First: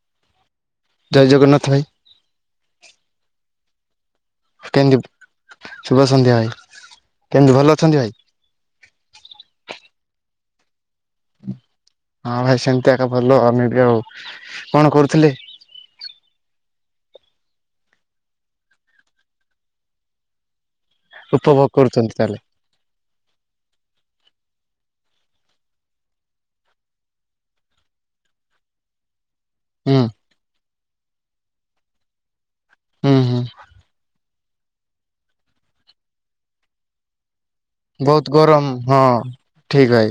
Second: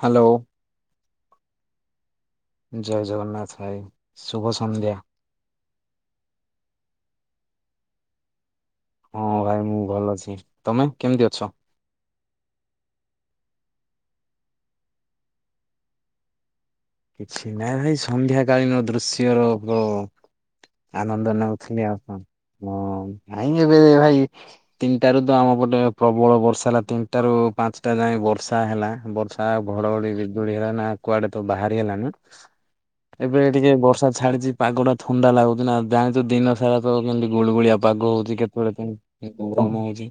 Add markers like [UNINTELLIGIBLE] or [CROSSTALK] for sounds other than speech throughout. Hello. ଜୟ ଜଗନ୍ନାଥ ଭାଇ। ଜୟ ଜଗନ୍ନାଥ ଭାଇ। ଶୁଭ ସନ୍ଧ୍ୟା କେମିତି ଶୁଭ ସନ୍ଧ୍ୟା ଭାଇ କେମିତି ଭଲ ଅଛନ୍ତି ଭାଇ? ହଁ ଭାଇ ମୁଁ ଭଲ ଅଛି ତମେ? କେମିତି ଅଛ? ହଁ ଭାଇ ସେମିତିକା ଭଲ ଆମେ ବି ଆଉ। କଣ କରୁଥିଲେ? କିଛି ନାଇଁ ଭାଇ ସନ୍ଧ୍ୟାକାଳୀନ ଦୃଶ୍ୟର [INAUDIBLE] ଆନନ୍ଦ ଉପଭୋଗ ନେଉଥିଲି ଆଉ କରୁଛନ୍ତି କଣ, ତାହେଲେ ମୁଁ ନାଇଁ ଏବେ ଭାଇ ତିନିଟାରୁ ତ ଆମ ପଟେ ପ୍ରବଳ ବର୍ଷା ହେଲା ତିନିଟାରୁ ପାଞ୍ଚଟା ଯାଏ ବର୍ଷା ହେଲା ବର୍ଷ୍ ଆ-ଆ ହୁଁ ଘଡଘଡି ବିଜୁଳି ହେଲା ନା କୁଆଡେ ତ ବାହାରି ହେଲା ନା ହୁଁ ହୁଁ ଏବେ ଟିକେ ବର୍ଷା ଛାଡିଛି ପାଗଟା ଥଣ୍ଡା ଲାଗୁଛିନା ଜାଣିଛୁ ଦିନ ସାରା ତ କେମିତି ଗୁଳୁଗୁଳିଆ ପାଗ ବହୁତ ହଉଛି ଗରମ କେତେବେଳେ ହଁ କେମିତି ଗରମ ଠିକ ହଉଛି ଭାଇ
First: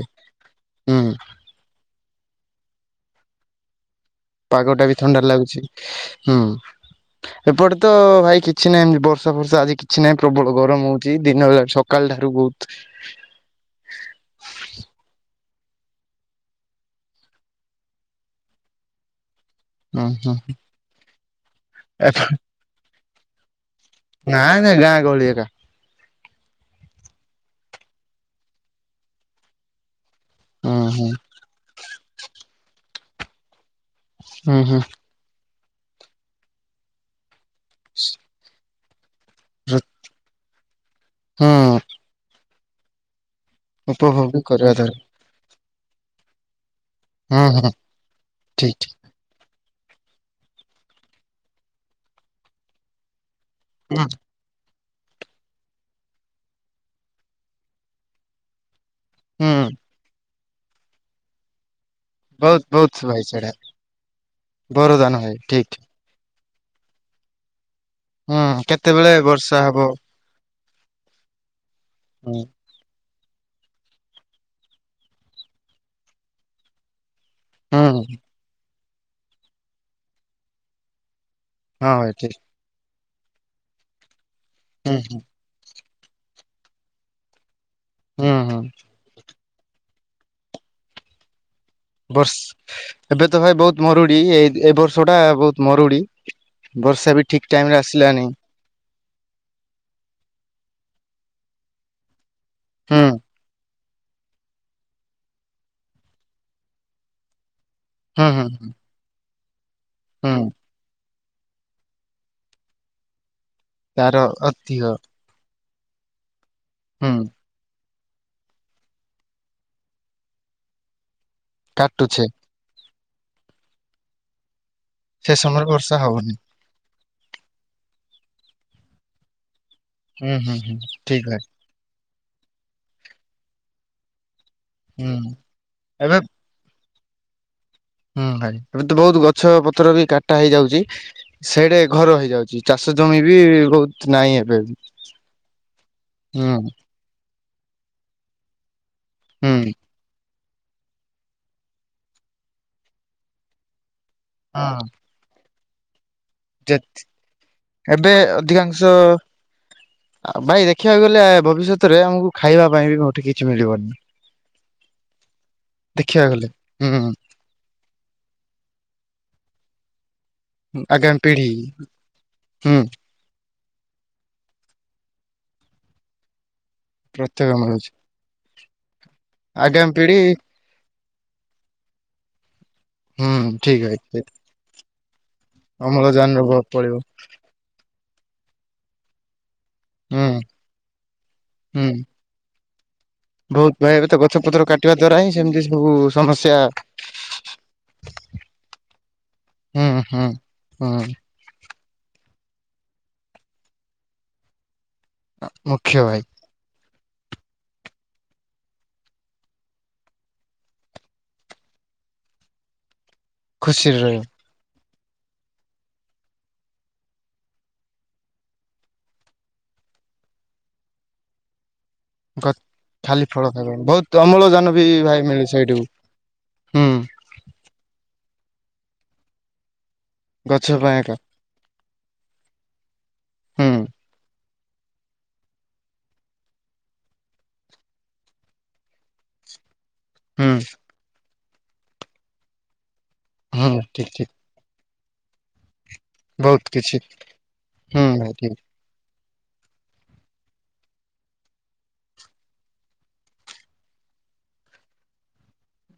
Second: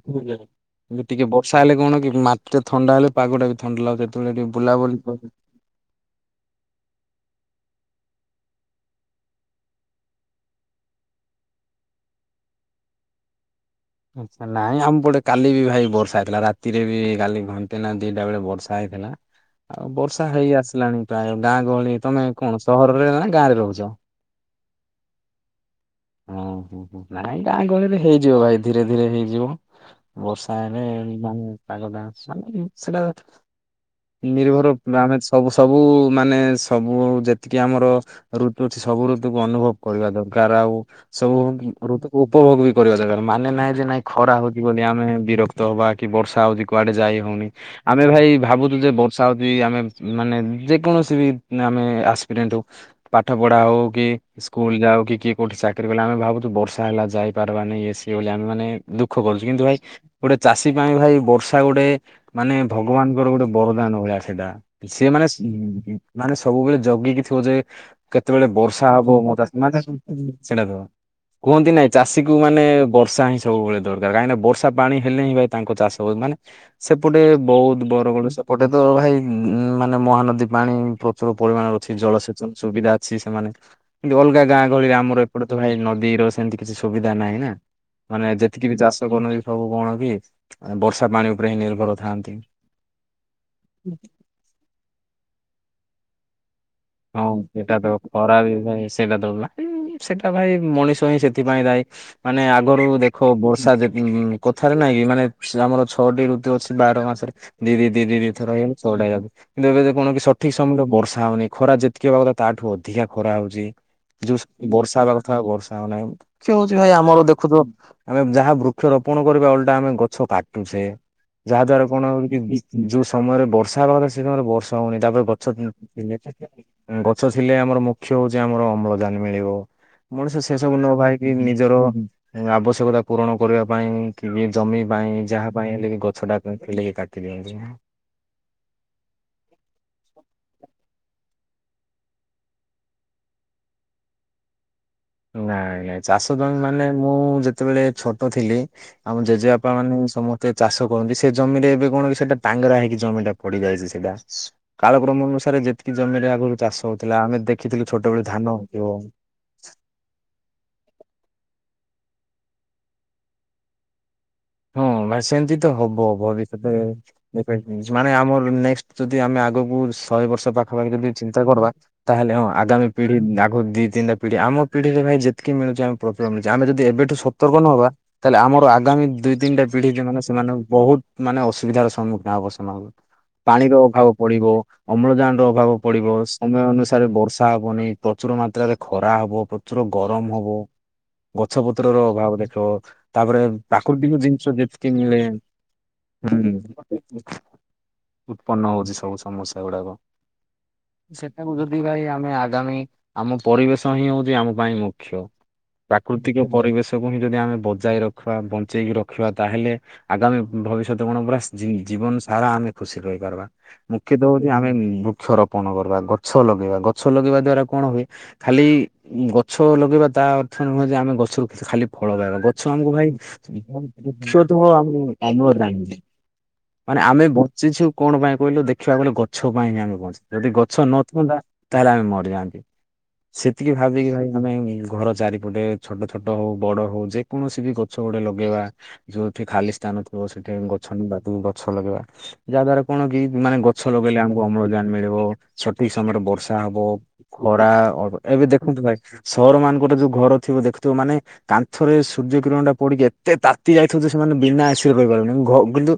ହୁଁ [INAUDIBLE] ଟିକେ ବର୍ଷା ହେଲେ କଣ କି ମାଟିଟା ଥଣ୍ଡା ହେଲେ ପାଗଟା ବି ଥଣ୍ଡା ଲାଗୁଛି। ଯେତେବେଳେ ଟିକେ ପାଗଟା ବୁଲାବୁଲି ବି ଥଣ୍ଡା ଲାଗୁଛି, ହୁଁ। ଏପଟେ ତ ଭାଇ କିଛି ନାହିଁ ଏମତି ବର୍ଷାଫର୍ଷା ଆଜି କିଛି ନାହିଁ ପ୍ରବଳ ଗରମ ହଉଛି ଦିନବେଲା ସକାଳଠାରୁ। ବହୁତ୍ ଆଛା ନାଇଁ, ଆମ ପଟେ କାଲି ବି ଭାଇ ବର୍ଷା ହେଇଥିଲା ରାତିରେ ବି କାଲି ଘଣ୍ଟେ ନା ଦିଟା ବେଳେ ବର୍ଷା ହେ ହେଲା। ଆଉ ହୁଁ ବର୍ଷା ହୁଁ ହେଇ ଆସିଲାଣି ପ୍ରାୟ ଗାଁ ଗହଳି ତମେ କଣ ସହରରେ ନା ଗାଁରେ ରହୁଛ? ନାଇଁ ନାଇଁ ଗାଁ ଗହଳି ଏକା ହଁ ହୁଁ ହୁଁ, ନାଇଁ ଗାଁଆ ଗହଳିରେ ହେଇଯିବ ଭାଇ ଧୀରେ ଧୀରେ ହେଇଯିବ। ବର୍ଷା ହୁଁ ହେଲେ ହୁଁ ମାନେ ପାଗଟା [INAUDIBLE] ସେଟା ନିର୍ଭର ହୁଁ ଆମେ ସବୁ ସବୁ ମାନେ ସବୁ ଯେତିକି ଆମର ଋ [INAUDIBLE] ସବୁ ଋତୁକୁ ଅନୁଭବ ହୁଁ କରିବା ଦରକାର ଆଉ ସବୁ ହୁଁ ଋତୁକୁ ଉପଭୋଗ ବି କରିବା ଦରକାର। ମାନେ ନାଇଁ ଯେ ନାଇଁ ଉପଭୋଗ ଖରା ହଉଛି କରିବା ବୋଲି ଦରକାର ଆମେ ବିରକ୍ତ ହବା କି ବର୍ଷା ହଉଛି କୁଆଡେ ଯାଇ ହୁଁ ହଉନି ହୁଁ ଆମେ ଭାଇ ଭାବୁଛୁ ଠିକ ଯେ ଠିକ ବର୍ଷା ହଉଛି ଆମେ ମାନେ ଯେକୌଣସି ବି ଆମେ ଆସ୍ପିରିଏଣ୍ଟ୍ ହଉ ପାଠ ପଢ଼ା ହଉ ହୁଁ କି ସ୍କୁଲ୍ ଯାଉ କିଏ କେଉଠି ଚାକିରି କଲେ ଆମେ ଭାବୁଛୁ ବର୍ଷା ହେଲା ଆଉ ଯାଇପାରିବାନି ଏ ସିଏ ବୋଲି ଆମେମାନେ ଦୁଃଖ କରୁଛୁ କିନ୍ତୁ ହୁଁ ଭାଇ ଗୋଟେ ଚାଷୀ ପାଇଁ ଭାଇ ବର୍ଷା ଗୋଟେ ମାନେ ବହୁତ ବହୁତ ଭାଇ ଭଗବାନଙ୍କର ଗୋଟେ ସେଇଟା ବରଦାନ ଭଳିଆ ସେଟା, ସିଏ ବରଦାନ ମାନେସ୍ ଭାଇ ଠିକ ଠିକ। ମାନେସ୍ ସବୁବେଳେ ଜଗିକି ଥିବ ଯେ କେତେବେଳେ ହୁଁ ବର୍ଷା ହବ କେତେବେଳେ ମୋତେ [INAUDIBLE] ବର୍ଷା ହବ ସେଇଟା ତ କୁହନ୍ତି ନାଇଁ ଚାଷୀକୁ ହୁଁ ମାନେ ବର୍ ବର୍ଷା ହିଁ ସବୁବେଳେ ଦରକାର କାହିଁକିନା ବର୍ଷା ପାଣି ହେଲେ ହିଁ ଭାଇ ତାଙ୍କ ଚାଷ ହ ମାନେ ସେ ସେପଟେ ହୁଁ ବହୁତ ହୁଁ ବରଗଡ଼ ସେପଟେ ତ ଭାଇ ମାନେ ମହାନଦୀ ପାଣି ପ୍ର ସବୁ ପରିମାଣରେ ଅଛି ହଁ ଭାଇ ଠିକ ଜଳସେଚନ ସୁବିଧା ଅଛି ସେମାନେ କିନ୍ତୁ ଅଲଗା ଗାଁ ଗହଳିରେ ହୁଁ ହୁଁ ଆମର ଏପଟେ ତ ଭାଇ ନଦୀର ସେମିତି କିଛି ସୁବିଧା ନାହିଁ ନା ମାନେ ହୁଁ ହୁଁ ଯେତିକି ବି ଚାଷ କରୁ [INAUDIBLE] ସବୁ କଣ କି ବର୍ଷା ପାଣି ଉପରେ ହିଁ ନିର୍ଭର ଥାଆନ୍ତି। ବର୍ଷ୍ ଏବେ ତ ଭାଇ ବହୁତ ମରୁଡି ଏ, ଏ ବର୍ଷଟା ବହୁତ ମରୁଡି। ବର୍ଷା ବି ହଁ ଠିକ ଟାଇମ ରେ ସେଟା ତ ଆସିଲାନି ଖରା ବି ଭାଇ ସେଟା [INAUDIBLE] ସେଟା ଭାଇ ମଣିଷ ହିଁ ସେଥିପାଇଁ ଦାୟୀ ମାନେ ଆଗରୁ ହୁଁ ଦେଖ ବର୍ଷା ଯେତ୍ ଉଁ କଥାରେ ନାଇଁ କି ମାନେ ଆମର ଛଅଟି ଋତୁ ଅଛି ବାର ମାସରେ। ହୁଁ ହୁଁ ଦି-ଦି-ଦି-ଦି-ଦିଥର ହୁଁ ହେଇଗଲେ ଛଟା ହେଇଯାଉଛି କିନ୍ତୁ ଏବେ [INAUDIBLE] କି ହୁଁ ସଠିକ ସମୟରେ ବର୍ଷା ହଉନି। ଖରା ଯେତିକି ହବା କଥା ତାଠୁ ଅଧିକା ଖରା ହଉଛି ତାର ଯୋଉ ସ ଅଧିକ ବର୍ଷା ହେବା କଥା ବର୍ଷା ହଉନାହିଁ। ସେ ହଉଛି ଭାଇ ହୁଁ ଆମର ଦେଖୁଥିବ ଆମେ ଯାହା ବୃକ୍ଷ ରୋପଣ କରିବା ଓଲଟା ଆମେ ଗଛ କାଟୁଚେ। ଯାହା ଦ୍ଵାରା କଣ କାଟୁଛେ ହଉ କି ଯୋଉ ସମୟରେ ବର୍ଷା ହେବା କଥା ସେ ସମୟରେ ବର୍ଷ୍ ହଉନି ତାପରେ ସେ ଗଛ ସମୟରେ ବର୍ଷା ହବନି [INAUDIBLE] ଗଛ ଥିଲେ ଆମର ମୁଖ୍ୟ ହଉଛି ଆମର ଅମ୍ଳଜାନ ମିଳିବ। ହୁଁ ମଣିଷ ହୁଁ ସେ ହୁଁ ସବୁ ନ ଠିକ ଭାବିକି ଭାଇ ନିଜର ଆବଶ୍ୟକତା ପୂରଣ କରିବା ପାଇଁ କି ଜମି ପାଇଁ ହୁଁ ଯାହା ପାଇଁ ହେଲେ ବି ଏବେ ଗଛଟା ଥିଲେ କି କାଟି ଦିଅନ୍ତି [INAUDIBLE] ହୁଁ ଭାଇ ଏବେ ତ ବହୁତ ଗଛ ପତ୍ର ବି କାଟା ହେଇଯାଉଚି। ସେଇଡେ ଘର ହେଇଯାଉଚି ଚାଷ ଜମି ବି ବହୁତ ନାହିଁ ଏବେ ବି। ନାଇଁ ନାଇଁ ଚାଷ ଦମ ମାନେ ମୁଁ ଯେତେବେଳେ ଛୋଟ ଥିଲି। ଆମ ହୁଁ ଜେଜେବାପା ମାନେ ସମସ୍ତେ ଏତେ ଚାଷ କରନ୍ତି ସେ ଜମିରେ ଏବେ କଣ କି ସେଟା ଟାଙ୍ଗରା ହେକି ଜମିଟା ପଡିଯାଇଚି ସେଇଟା ହଁ କାଳକ୍ରମ ଅନୁସାରେ ଯେତ ଜମିରେ ଆଗରୁ ଯେ ଚାଷ ହୋଉଥିଲା ଆମେ ଦେଖିଥିଲୁ ଏବେ ଛୋଟବେଳେ ଧାନ ଏବଂ ଆଉ ଭାଇ ଦେଖିବାକୁ ଗଲେ ଭବିଷ୍ୟତରେ ଆମକୁ ଖାଇବା ପାଇଁ ବି ମୁଠି କିଛି ମିଳିବନନି ହଁ ବା ସେମତି ତ ହବ ହୁଁ ଭବିଷ୍ୟତରେ ମାନେ ଆମର ନେକ୍ସଟ ଯଦି ଆମେ ଆଗକୁ ଶହେ ବର୍ଷ ପାଖପାଖି ଯଦି ଆଗାମୀ ଚିନ୍ତା ପିଢି କରଦବା ତାହେଲେ ହଁ ହୁଁ ଆଗାମୀ ପିଢି ଦିଇ ତିିଟାିଢି ଆମ ପିଢିରେ ଭାଇ ଯେଟିକ ମିଳୁଚି ଆମ ଆମେ ଯଦି ଏବେଠୁ ପ୍ରତ୍ୟେକ ସତର୍କ ନହବା ମିଳୁଛି ତାହେଲେ ଆମର ଆଗାମୀ ଦିଇ ତିନିଟା ପିଢି ମମାନେ ସେମାନେଙ୍କୁ ବହୁତ ମାନେ ଅସୁବିଧାର ସମ୍ମୁଖୀନ ହବ ସେମାନଙ୍କଙ୍କୁ ହୁଁ ପାଣିର ଠିକ ଅଭାବ ଅଛି ପଡିବ ଅମ୍ଳଜାନ ଅଭାବ ପଡିବ ଅମ୍ଳଜାନ ର ସମୟ ବହୁତ ପଳିବ ଅନୁସାରେ ବର୍ଷା ହବନି ପ୍ରଚୁର ମାତ୍ରାରେ ଖରା ହବ ତୁର ହୁଁ ଗରମ ହବ ଗଛ ହୁଁ। ପତ୍ରର ଅଭାବ ଦେଖ ତାପରେ ବହୁତ ଭାଇ ଏବେ ତ ପ୍ରାକୃତିକ ଗଛ ଜିନ ପତ୍ର ସୁଦୀପ୍ତି କାଟିବା ଦ୍ଵାରା ମିଲେ ହିଁ ସେମିତି ସବୁ ହୁଁ। ସମସ୍ୟା ଉତ୍ପନ୍ନ ହୋଉଚି ସବୁ ସମସ୍ୟା ହୁଁ ଗୁଡାକ ହୁଁ। ହୁଁ ସେଟାକୁ ଯି ଦି ଭାଇ ଆମେ ଆଗାମୀ ଆମ ପରିବେଶ ହିଁ ହୋଉଚି ଆମ ପାଇଁ ମୁ ମୁଖ୍ୟ ଭାଇ ପ୍ରାକୃତିକ ପରିବେଶକୁ ହିଁ ଯଦି ଆମେ ବଜାଇ ରଖିବା ବଞ୍ଚେଇକି ରଖିବା। ଖଆ ତାହେଲେ ଆଗାମୀ ଭବିଷ୍ୟତ ଗଣ ପୁରା ଜୀ ଜୀବନ ସାରା ଆମେ ଖୁସି ରହିପାରବା ଖୁସିରେ ରହିବ ମୁଖ୍ୟତଃ ହୋଉଚି ଆମେ ବୃକ୍ଷରୋପଣ କରିବା ଗଛ ଲଗେଇବା ଗଛ ଲଗେଇବା ଦ୍ଵାରା କଣ ହୁଏ ଖାଲି ଗଛ ଲଗେଇବା ତା ଅର୍ଥ ନୁହେଁ ଯେ ଆମେ ଗଛରୁ ଖାଲି ଫଳ ପାଇବା ଗ ଗଛ ଆମକୁ ଭାଇ ଖାଲି ଫଳ ଖାଇବ ବହୁତ ଉଷ ତ ଅମ୍ଳଜାନ ବି ଆମେ ଭାଇ ମିଳେ କମ ସେଇଠୁ ନାହି ହୁଁ ମାନେ ଆେ ବଚଛୁ କଣ ପାଇଁ କହିଲୁ ଦେଖିବାକୁଲେ ଗଛ ପାଇଁ ହଁ ଆମେ ବଞ୍ଚିଛେ ଯଦି ଗଛ ପାଇଁ ଏକା ନଥାନ୍ତା ତାହେଲେ ଆମେ ମରିଯାଆନ୍ତି ହୁଁ ସେତିକି ଭାବିକି ଭାଇ ଆମେ ଘର ଚାରିପଟେ ଛୋଟ ଛୋଟ ହୋଉ ବଡ ହୋଉ ଯେକୌଣସି ବି ଗଛ ଗୋଟେ ଲଗେଇବା ଯୋଉଠି ଖାଲି ସ୍ଥାନ ଥିବ ହୁଁ ସେଠି ଗଛବା ଗଛ ଲଗେଇବା ଯାହା ଦ୍ଵାରା କଣ କି ମାନେ ହୁଁ ଗଛ ଠିକ ଲଗେଇଲେ ଠିକ ଆମକୁ ଅମ୍ଳଜାନ ମିଳିବ ଛ ଠିକ ସମୟରେ ବର୍ଷା ବହୁତ ହବ କିଛି ଖରାଳ ହୁଁ ଭାଇ ଏବେ ଠିକ ଦେଖନ୍ତୁ ଭାଇ ସହର ମାନଙ୍କର ଯୋଉ ଘର ଥିବ ଦେଖୁଥିବ ମାନେ କାନ୍ଥରେ ସୂର୍ଯ୍ୟ କିରଣ ଟା ପଡିକି ଏତେ ତାତି ଯାଇଥିବୁ ସେମାନେ ବିନା ଆସୟ କହିପାରିବନ କିନ୍ତୁ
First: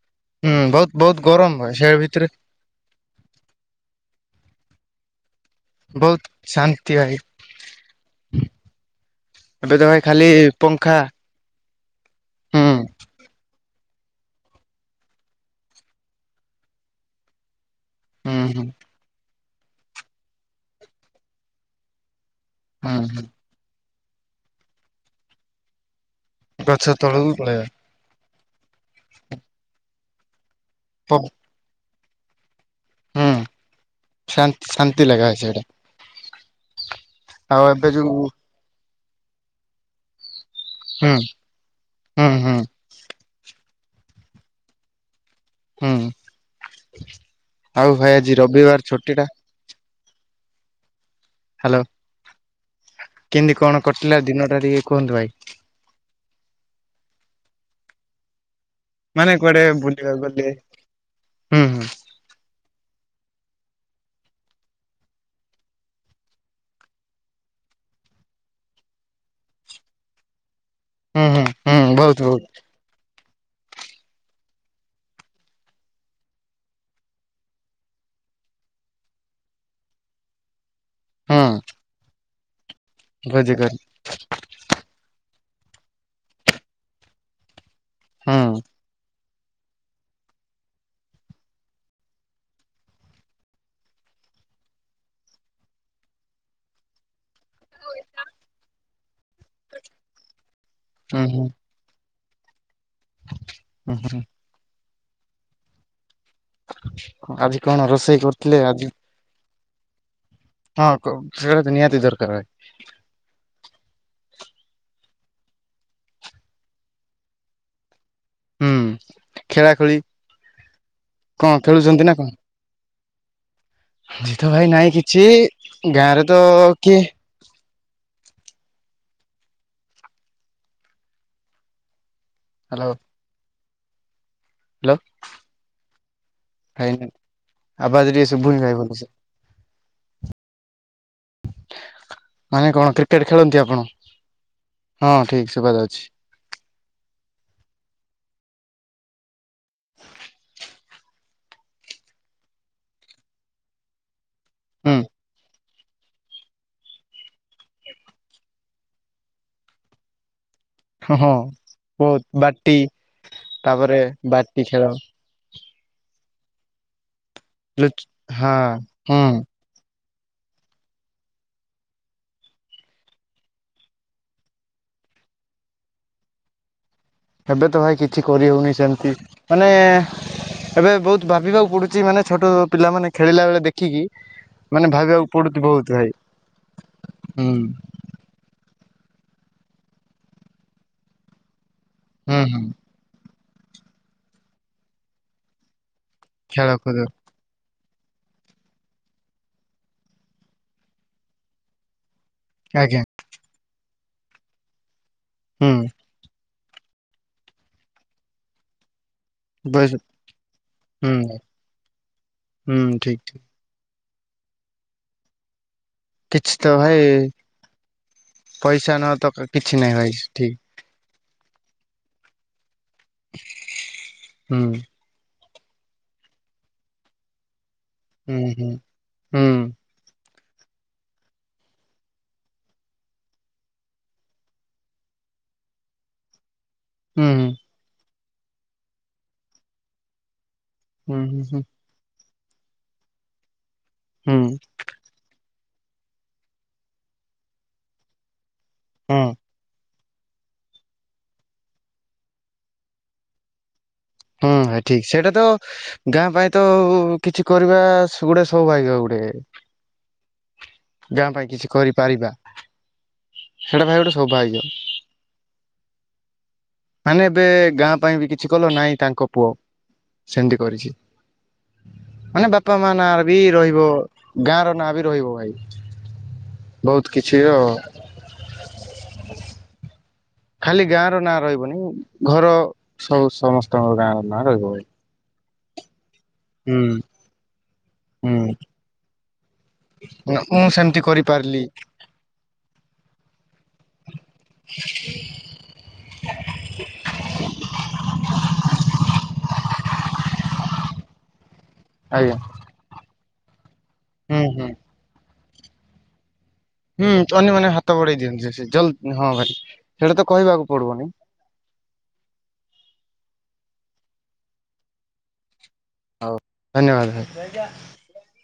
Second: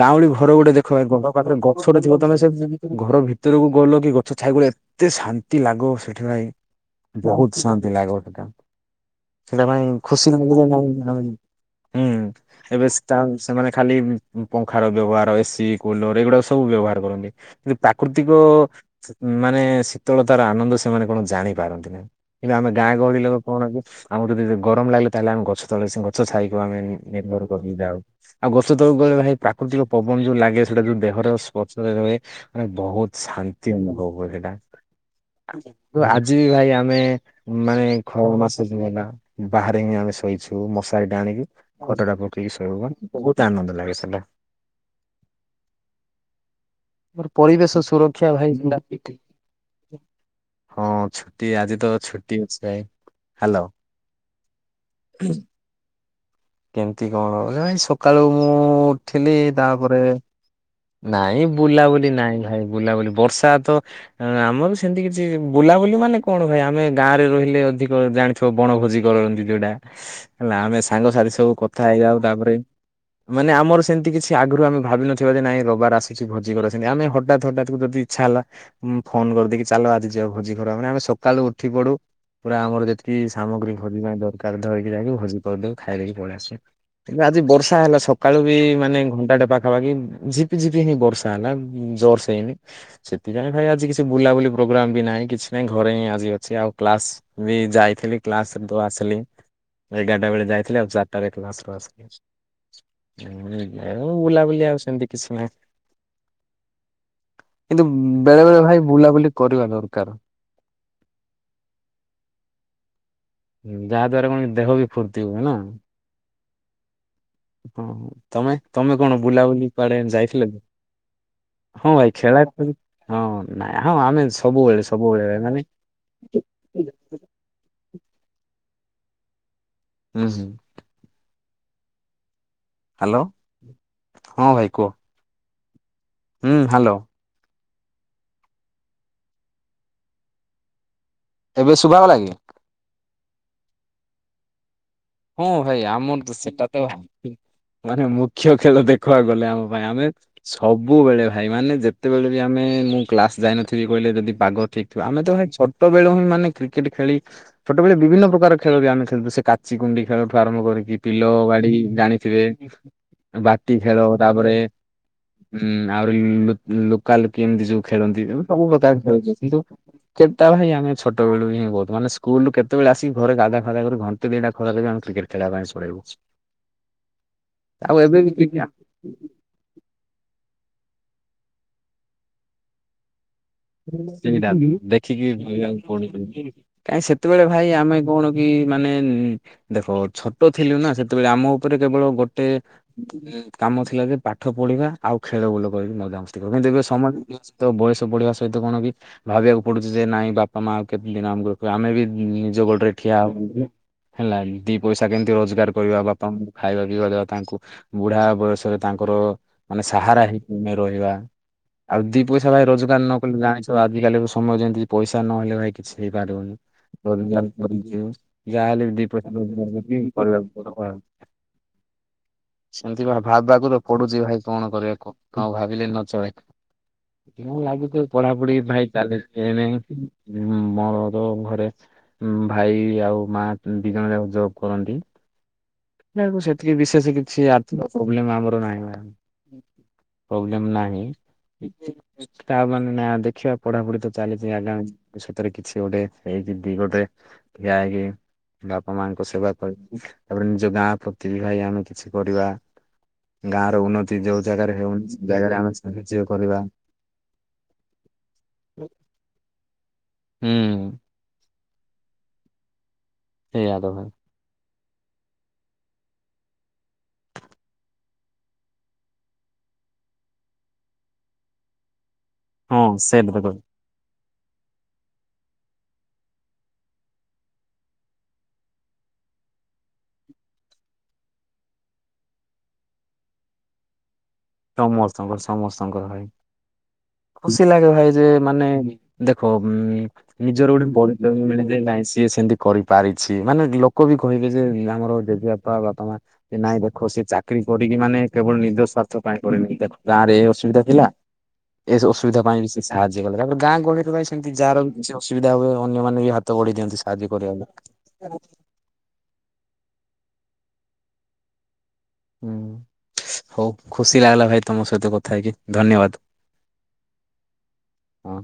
ଗାଉଁଳି ଘର ହୁଁ ଗୋଟେ ଦେଖ ବହୁତ ବହୁତ ପାଖରେ ଗରମ ଭାଇ ସେ ଗଛଟ ଥିବ ଭିତରେ ତମେ ସେଇଠି ଯଦି ଘର ଭିତରକୁ ଗଲ କି ଗଛ ଛାଇକୂଳେ ଏତେ ଶାନ୍ତି ଏତି ଲାଗ ବହୁତ ସେଠପାଇ ଶାନ୍ତି ଭାଇ ବହୁତ ଶାନ୍ତି ଲାଗିବ ସେଟା ସେଟା ଏବେ ତ ପାଇଁ ଭାଇ ଖାଲି ଖୁସି ଲାଇ ପଙ୍ଖା ହୁଁ ହୁଁ ଏବେ ସେଟା ସେମାନେ ଖାଲି ପଙ୍ଖାର ବ୍ୟବହାର ଏସିି କୁଲର ଏଇଗୁଡାକ ସବୁ ବ୍ୟବହାର କରନ୍ତି। କିନ୍ତୁ ହୁଁ ପ୍ରାକୃତିକ ହୁଁ ମାନେ ଶୀତଳତାର ଆନନ୍ଦ ସେମାନେ କଣ ଜାଣିପାରନ୍ତି ନାହିଁ। କିନ୍ତୁ ଆମେ ଗା ହୁଁ ଗହଳି ହୁଁ ଲୋକ କଣ କି ଆମର ଯଦି ଗରମ ଲାଗିଲେ ତାହେଲେ ଆମ ଗଛ ତଳ ଗଛ ଛାଇକୁ ଆମେ ଗଛ ତଳକୁ ନିର୍ଭର କର ପଳେଇବା ଯଉ ଆଉ ଗଛ ତଳକୁ ଗଲେ ଭାଇ ପ୍ରାକୃତିକ ପବନ ଯୋଉ ଲାଗେ ସେଇଟା ଯୋଉ ପ ଦେହର ସ୍ପର୍ଶରେ ରୁହେ ମାନେ ବହୁତ ହୁଁ ଶାନ୍ତି ଅନୁଭବ ହୁ ସେଇଟା ଶାନ୍ତି ଶାନ୍ତି ଲାଗେ ଭାଇ ସେଇଟା ଆଜି ବି ଭାଇ ଆମେ ଆଉ ମାନେ ଏବେ ଯୋଉ ଖ ମାସ ଯ ହେଲା ବାହାରେ ହିଁ ଆମେ ଶୋଇଛୁ ମଶାର ହୁଁ ଟା ଆଣିକି ପଟଟା ହୁଁ ପକି ହୁଁ ସବୁ କ ବହୁତେ ଆନନ୍ଦ ଲାଗେ ସେଟା। ହୁଁ ମୋର ପରିବେଶ ଆଉ ସୁରକ୍ଷା ଆଜି ଭାଇ ରବିବାର ଛୁଟି ଟା [UNINTELLIGIBLE] ହଁ ଛୁଟି ଆଜି ହ୍ୟାଲୋ ତ ଛୁଟି ଅଛି ଭାଇ। କେମିତି ହାଲୋ। କଣ କଟିଲା ଦିନଟା ଟିକିଏ କୁହନ୍ତୁ ଭାଇ? କେମିତି କଣ ଭାଇ ସକାଳୁ ମୁଁ ମୁଁ ଉଠଥିଲି ମାନେ କୁଆଡେ ତାପରେ ବୁଲିବାକୁ ଗଲେ ନାଇଁ ହୁଁ ହୁଁ ବୁଲାବୁଲି ନାଇଁ ଭାଇ। ବୁଲାବୁଲି ବର୍ଷା ତ ଆମର ସେମିତି କିଛି ବୁଲାବୁଲି ମାନେ କଣ ଭାଇ ଆମେ ଗାଁରେ ରହିଲେ ଅଧିକ ଜାଣିଥିବ ବଣ ଭୋଜି କରନ୍ତି ଯୋଉଟା ହେଲା ଆମେ ହୁଁ ସାଙ୍ଗସାଥି ହୁଁ ସବୁ କଥା ହୁଁ ହେଇଯାଉ ବହୁତ ବହୁତ ତାପରେ ମାନେ ଆମର ସେମତି କିଛି ଆଗରୁ ଆମେ ଭାବିନ ନଥିବା ଯେ ନାଇଁ ରବାର ଆସୁଛି ଭୋଜି କର ସେମ ଆମେ ହଠାତ ହଠାତ୍ ଯଦି ଇଛା ଦ ହେଲା ମୁ ଫୋନ କରିଦେଇକି ଚାଲ ଆଜି ଯିବା ଭୋଜି ପୁରା ମାନେ ମାନେ ଆମେ ସକାଳୁ ଉଠି ହୁଁ ପଡୁ ପୁରା ଆମର ଯେତିକି ଭୋଜି ସାମଗ୍ରୀ କରି ଭୋଜିିପାଇଁ ଦରକାର ଧରିକି ଯାଇକି ଭୋଜି କରିଦଉ ଖାଇଦକି ପଳେଇ ଆସିବୁ କିନ୍ତୁ ଆଜି ବର୍ଷା ହେଲା ସକାଳୁ ହୁଁ ବି ମାନେ ଘଣ୍ଟାଟେ ପାଖାପାଖି ଝିପି ଝିପି ହିଁ ବର୍ଷା ହେଲା ଜୋରସେ ହେଇନି ସେଥିପାଇଁ ଭାଇ ଆଜି କିଛି ବୁଲାବୁଲି ପ୍ରୋଗ୍ରାମ ବି ନାହିଁ କିଛି ନାଇଁ ଘରେ ହିଁ ଆଜି ଅଛି ଆଉ କ୍ଲାସ ବି ଯାଇଥିଲି କ୍ଲାସ ତ ଆସିଲି ଏଗାରଟା ବେଳେ ଯାଇଥିଲି ଆଉ ହୁଁ ଚାରିଟା ରେ ହୁଁ କ୍ଲାସରୁ ଆସିଲି। ହୁଁ ବୁଲାବୁଲି ଆଉ ସେ ଏମତି କିଛି ନାହିଁ। ହୁଁ ଆଜି କଣ କିନ୍ତୁ ରୋଷେଇ ବେଳେ କରିଥିଲେ ବେଳେ ଭାଇ ଆଜି ବୁଲାବୁଲି କରିବା ଦରକାର? ହଁ ସେ ତ ନିହାତି ଦରକାର। ଯାହା ଦ୍ଵାରା କଣକି ଦେହ ବି ଫୁର୍ତ୍ତି ହୁଏ ନା। ହଁ ତମେ ତମେ ହୁଁ କଣ ବୁଲାବୁଲି ଖେଳା ଖେଳି କୁଆଡେ ଯାଇଥିଲକି କଣ ହଁ ଖେଳୁଛନ୍ତି ନା ଭାଇ କଣ ଖେଳା ହଁ ନାଇଁ ହଁ ଆମେ ସବୁବେଳେ ସବୁବେଳେ ମାନେ ଆରେ ତ ହୁଁ କିଏ ହୁଁ ହୁଁ। Hello hello? ହଁ ଭାଇ କୁହ। ହ୍ୟାଲୋ ହୁଁ ହାଲୋ। ଭାଇ ଆବାଜ ଟିକେ ସୁଭୁନି ଭାଇ ଭଲସେ। ଏବେ ଶୁଭାଗଲା କି? କ୍ରିକେଟ୍ ଖେଳନ୍ତି ଆପଣ? ହଁ ଠିକ ଶୁଭା ଭାଇ ଯାଉଛି ଆମର ତ ସେଟା ତ ମାନେ ମୁଖ୍ୟ ଖେଳ ଦେଖ ଦେଖିବାକୁ ଗଲେ ଆମ ପାଇଁ ଆମେ ସବୁବେଳେ ଭାଇ ମାନେ ଯେତେବେଳେ ବି ଆମେ ମୁଁ କ୍ଲାସ ଯାଇନଥିବି କହିଲେ ଯଦି ପାଗ ହୁଁ ଠିକ୍ଥିବ ଆମେ ତ ଭାଇ ଛ ଛୋଟ ବେଳୁହିଁ ମାନେ କ୍ରିକେଟ ଖେଳି ଛୋଟ ବେଳେ ବିଭିନ୍ନ ପ୍ରକାର ଖେଳ ବି ଆମେ ଖେଳୁ ସେ କାଚିକୁଣ୍ଡି ଖେଳ ଆରମ୍ଭ କରିକି ହଁ ବିଲ ହଁ ବାଡି ବହୁତ ଜାଣିଥିବେ ବାଟି ବାଟି ତାପରେ ଖେଳ ତାପରେ ବାଟି ଖେଳ ହୁଁ ଆହୁରି ଲୋକାଲ କି ଏମିତି ଯୋଉ ଲୁଚ ଖେଳନ୍ତି ହଁ ସବୁ ପ୍ରକାର ହୁଁ ଖେଳ କେତେଟା ଭାଇ ଆମେ ଛୋଟବେଳୁ ହିଁ ବହୁତ ମାନେ ସ୍କୁଲରୁୁ କେତେବେଳେ ଆସିକି ଘରେ ଗାଧା ଫାଦା କରି ଘ ତା ଦିହଟା ଖରାପ ହେଇଗଲା ଆମେ କ୍ରିକେଟ୍ ଖେଳିବା ପାଇଁସ ପଳେଇବୁ। ଏବେ ତ ଆଉ ଭାଇ ଏବେ କିଛି ବି ସେଇଟା କରିହଉନି ସେମତି ମାନେ ଏବେ ବହୁତ ଭାବିବାକୁ ପଡ଼ୁଛି ମାନେ ଛୋଟ ପିଲାମାନେ ଖେଳିଲା ବେଳେ ଦେଖିକି ସେଟା ମାନେ ଭାବିବାକୁ ଦେଖିକି ପଡୁଛି ବହୁତ ଭୁଲିବାକୁୁ ଭାଇ ପଡ଼ୁଚି କାଇଁ ସେତେବେଳେ ହୁଁ ଭାଇ ଆମେ କଣ କି? ମାନେ ଦେଖ ଛୋଟ ଥିଲୁ ନା ସେତେବେଳେ ଆମ ଉପରେ କେବଳ ହୁଁ ଗୋଟେ ହୁଁ କାମ ଥିଲା ଯେ ପାଠ ପଢିବା ଆଉ ଖେଳ ବୁଲ କରିକି ମଜାମସ୍ତି କର କିନ୍ତୁ ଖେଳକୁଦ ସମା ବୟସ ବଢିବା ସହିତ କଣ କି ଭାବିବାକୁ ପଡୁଛି ଯେ ନାଇଁ ବାପା ମାଆ ଆଉ କେତେ ଦିନ ଆମକୁ ଆମେ ବି ନିଜ ଗୋଡରେ ଆଜ୍ଞା ଠିଆ ହବୁ ହେଲା ଦି ପଇସା କେମିତି ରୋଜଗାର ହୁଁ କରିବା ବାପା ଖାଇବା ପିଇବା ଦବା ତାଙ୍କୁ ବୁଢା ବୟସରେ ତାଙ୍କୁ ର ମାନେ ବୟସ ସାହାରା ହେଇକି ଆମେ ରହିବା ହୁଁ ଆଉ ଦି ପଇସା ଭାଇ ହୁଁ ରୋଜଗାର ନ ଠିକ କଲେ ଠିକ ଜାଣିଛ ଆଜିକାଲି ସମୟ ଯେମିତି ପଇସା ନହେଲେ ଭାଇ କିଛି କିଛି ହେଇପାରିବନି। ତ ଭାଇ ରୋଜଗାର କରଛି ଯାହାହଲେ ବି ଦି ନହ ପଇସା ତ କ- କିଛି ନାହିଁ ଭାଇ ଠିକ। ରୋଜଗାର ସେମିତି ଭାବିବାକୁ ତ ପଡୁଛି ଭାଇ ହୁଁ କଣ କରିବା କୁହ? ହଁ ଭାବିଲେ ନ ଚଳେ ଲାଗୁଛି ହୁଁ ପଢାପଢି ହୁଁ ଭାଇ ଚାଲେ ହୁଁ ମୋର ତ ଘରେ ଭାଇ ଆଉ ମା ଦି ଜଣ ଯାକ ଜବ୍ କରନ୍ତି। ଦେଖିଲା ବେଳକୁ ସେତିକି ବିଶେଷ ହୁଁ କିଛି ଆର୍ଥିକ ପ୍ରୋବ୍ଲେମ ଆମର ନାହିଁ। ନାହିଁ ହୁଁ ହୁଁ ହୁଁ ତା ମାନେ ନା ଦେଖିବା ପଢାପଢି ତ ହୁଁ ଚାଲିଛି ଆଜ୍ଞା ସେଥେରେ କିଛି ଗୋଟେ ହେଇ ଦି ଗୋଟେ ବାପା ମାଙ୍କ ହଁ। ସେବା କରିି ଉଁ ତାପରେ ଉଁ ଯୋଉ ଗାଁ ପ୍ରତି ବି ଭାଇ ଆମେ କିଛି କରିବା ଗାଁ ର ଉନ୍ନତି ଯୋଉ ହୁଁ ଜାଗାରେ ଭାଇ ହେଉନି ଠିକ୍ ସେ ସେଇଟା ତ ଜାଗାରେ ଆମେ ସାହାଯ୍ୟ ଗାଁ ପାଇଁ କରିବା। ତ କିଛି କରିବା ସେଗୁଟେ ସୌଭାଗ୍ୟ ଗୁଟେ ହୁଁ। ହୁଁ। କରିପାରିବା ସେଇଆ ସେଇଟା ତ ଭାଇ ଗୋଟେ ସୌଭାଗ୍ୟ। ମାନେ ଏବେ ଗାଁ ପାଇଁ ବି କିଛି କଲ ନାଇଁ ତାଙ୍କ ପୁଅ ସେମିତି କରିଛି ମାନେ ବାପା ହଁ ମା ନାଁରେ ବି ସେଇଟା ତ ରହିବ ଗାଁ ର ନାଁ ବି ରହିବ ଭାଇ। ବୋହୁତ କିଛି ର [INAUDIBLE] ଖାଲି ଗାଁ ର ନାଁ ରହିବନି ଘର ସ-ସମସ୍ତଙ୍କ ଗାଁ ର ନାଁ ରହିବ ଭାଇ। ସମସ୍ତଙ୍କ ସମସ୍ତଙ୍କର ଭାଇ ହୁଁ। ଖୁସି ଲାଗେ ଭାଇ ଯେ ହୁଁ। ମାନେ ଦେଖ ଉଁ ମୁଁ ନିଜର ସେମିତି ଗୋଟେ ବ କରିପାରିଲି ବ ନାଇଁ ସେ ସିଏ ସେମିତି କରିପାରିଛି ମାନେ ଲୋ ଲୋକ ବି କହିବେ ଯେ ଆମର ଦେବୀ ବାପା ବାପା ମା ନାଇଁ ଦେଖ ସେ ଚାକିରି କରିକି ମାନେ କେବଳ ନିଜ ସ୍ୱା ର୍ଥ କରିବ ଗାଁ ରେ ଏ ଅସୁବିଧା ଥିଲା ଏ ଆଜ୍ଞା। ଅସୁବିଧା ପାଇଁ ବି ସେ ସାହାଯ୍ୟ କଲା ତାପରେ ଗାଁ ଗହଳିରେ ଭାଇ ହୁଁ ସେମିତି ହୁଁ। ଯାହାର ବି କିଛି ଅସୁବିଧା ହୁଏ ଅନ୍ୟମାନେ ବି ହା ହୁଁ ଅନ୍ୟମାନେ ହାତ ବଢେଇ ଦିଅନ୍ତି। ଜ-ଜଲ ହଁ ଭାରି ସେଇଟା ତ କହିବାକୁ ଗୁଡ୍ ମର୍ଣ୍ଣିଙ୍ଗ। ହୁଁ ହୋଉ ଖୁସି ଲାଗିଲା ଭାଇ ତମ ସହିତ କଥା ହେଇକି ଧନ୍ୟବାଦ ଆଉ ଧନ୍ୟବାଦ ଭାଇ। ହଁ।